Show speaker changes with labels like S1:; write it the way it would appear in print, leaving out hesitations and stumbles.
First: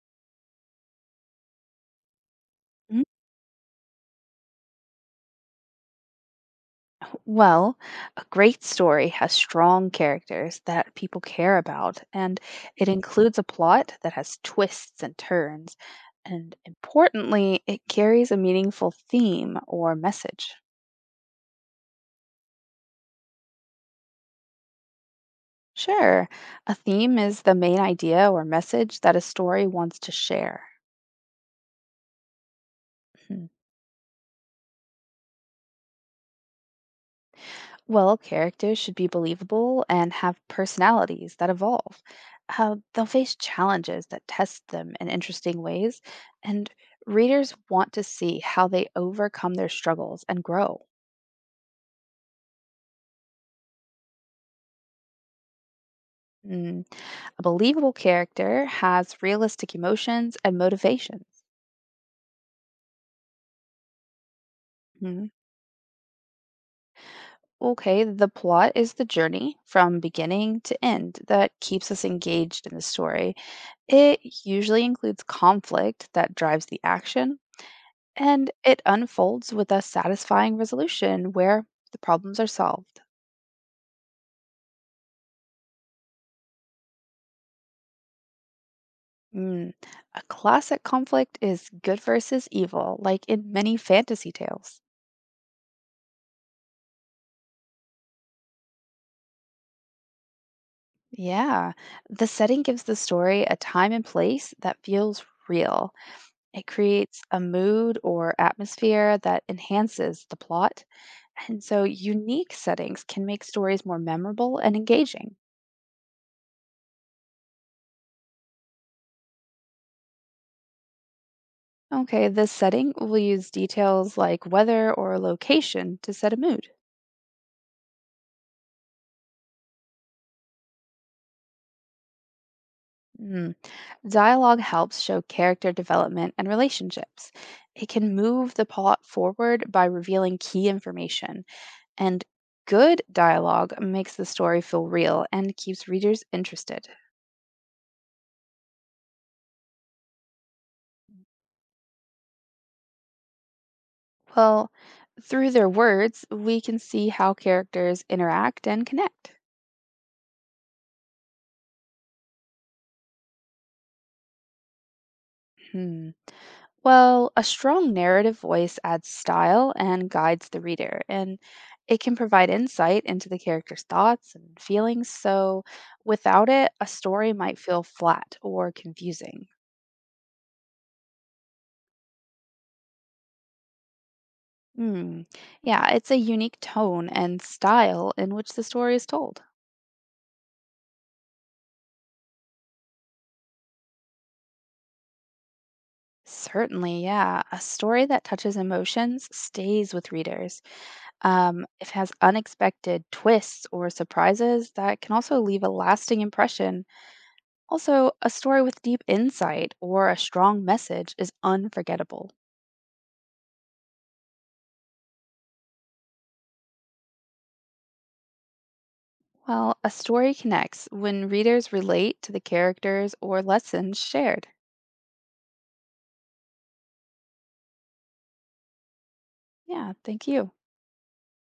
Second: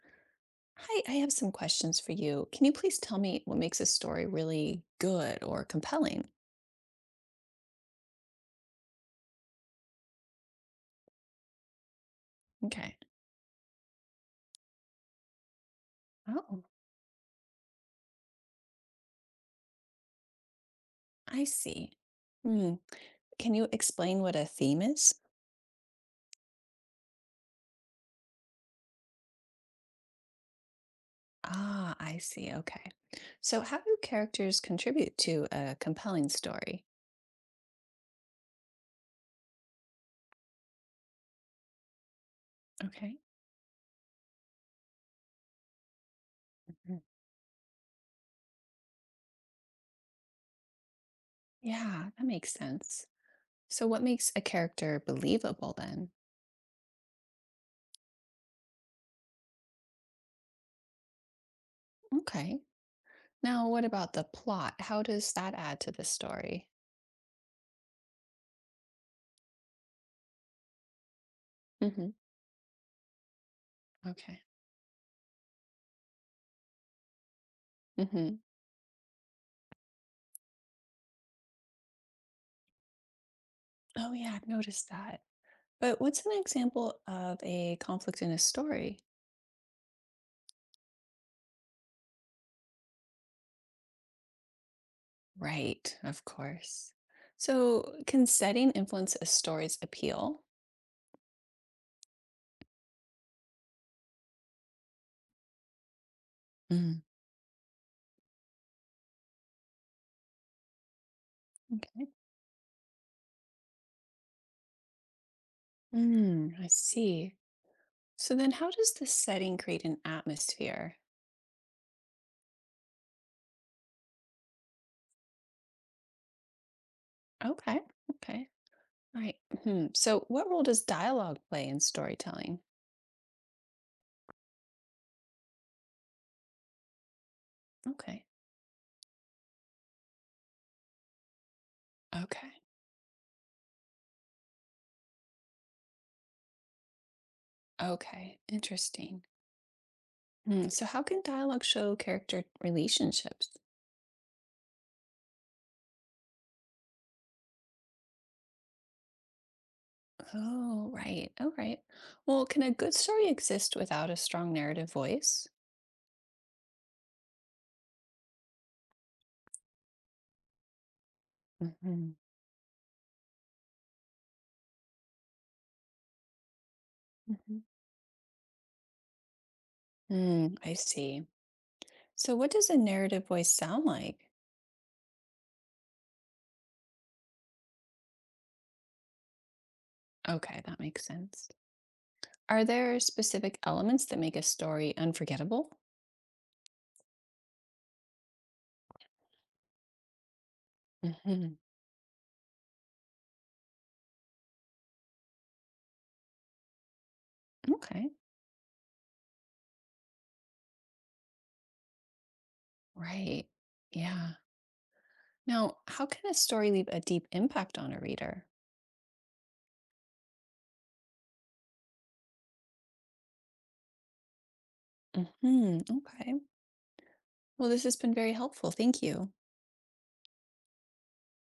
S1: Hi, I have some questions for you. Can you please
S2: Mm,
S1: tell me what makes a story really good or compelling?
S2: well, a great story has strong characters that people care about, and it
S1: Okay.
S2: includes a plot that has twists and turns. And
S1: Oh,
S2: importantly, it carries a meaningful theme or message.
S1: I see. Hmm. Can you explain what a theme is?
S2: Sure, a theme is the main idea or message that a story wants to share.
S1: Ah, I see. Okay.
S2: Mhm.
S1: So, how do characters contribute to a compelling story?
S2: Well, characters should be believable and have personalities that evolve. How they'll
S1: Okay.
S2: face challenges that test them in interesting ways, and
S1: Mhm.
S2: readers want to see how they overcome their struggles and grow.
S1: Yeah, that makes sense. So, what makes a character believable then?
S2: Mm. A believable character has realistic emotions and motivations.
S1: Okay. Now, what about the plot? How
S2: Mm.
S1: does that add to the story?
S2: Okay, the plot is the journey from beginning to end that keeps us
S1: Hmm.
S2: engaged in the story. It
S1: Okay.
S2: usually includes conflict that drives the action, and it unfolds with a satisfying resolution where the problems are solved.
S1: Oh yeah, I've noticed that. But what's an example of a conflict in a story?
S2: Mm. A classic conflict is good versus evil, like in many fantasy tales.
S1: Right, of course. So can setting influence a story's appeal?
S2: Yeah, the setting gives the story a time and place that feels real. It
S1: Mm.
S2: creates a mood or atmosphere that enhances the plot. And so,
S1: Okay.
S2: unique settings can make stories more memorable and engaging.
S1: Mm, I see. So then how does the setting create an atmosphere?
S2: Okay, this setting will use details like weather or location to set a mood.
S1: Okay. Okay. All right. Hmm. So what role does dialogue play in storytelling?
S2: Mm. Dialogue helps show character development and relationships. It can
S1: Okay.
S2: move the plot forward by revealing key information, and
S1: Okay.
S2: good dialogue makes the story feel real and keeps readers interested.
S1: Okay. Interesting. Hmm. So how can dialogue show character relationships?
S2: Well, through their words, we can see how characters interact and connect.
S1: Oh, right. All right. Well, can a good story exist without a strong narrative voice?
S2: Hmm. Well, a strong narrative voice adds style and guides the reader, and it
S1: Hmm.
S2: can provide insight into the character's thoughts and feelings. So, without it, a story might
S1: Hmm.
S2: feel flat or confusing.
S1: Mm, I see. So, what does a narrative voice sound like?
S2: Hmm. Yeah, it's a unique tone and style in which the story is told.
S1: Okay, that makes sense. Are there specific elements that make a story unforgettable?
S2: Certainly, yeah. A story that touches emotions stays with readers.
S1: Hmm.
S2: If it has unexpected twists or surprises, that can also leave a lasting impression. Also,
S1: Okay,
S2: a story with deep insight or a strong message is unforgettable.
S1: right. Yeah. Now, how can a story leave a deep impact on a reader?
S2: While a story connects when readers relate to the characters or lessons shared.
S1: Hmm. Okay. Well, this has been very helpful. Thank you.
S2: Yeah, thank you.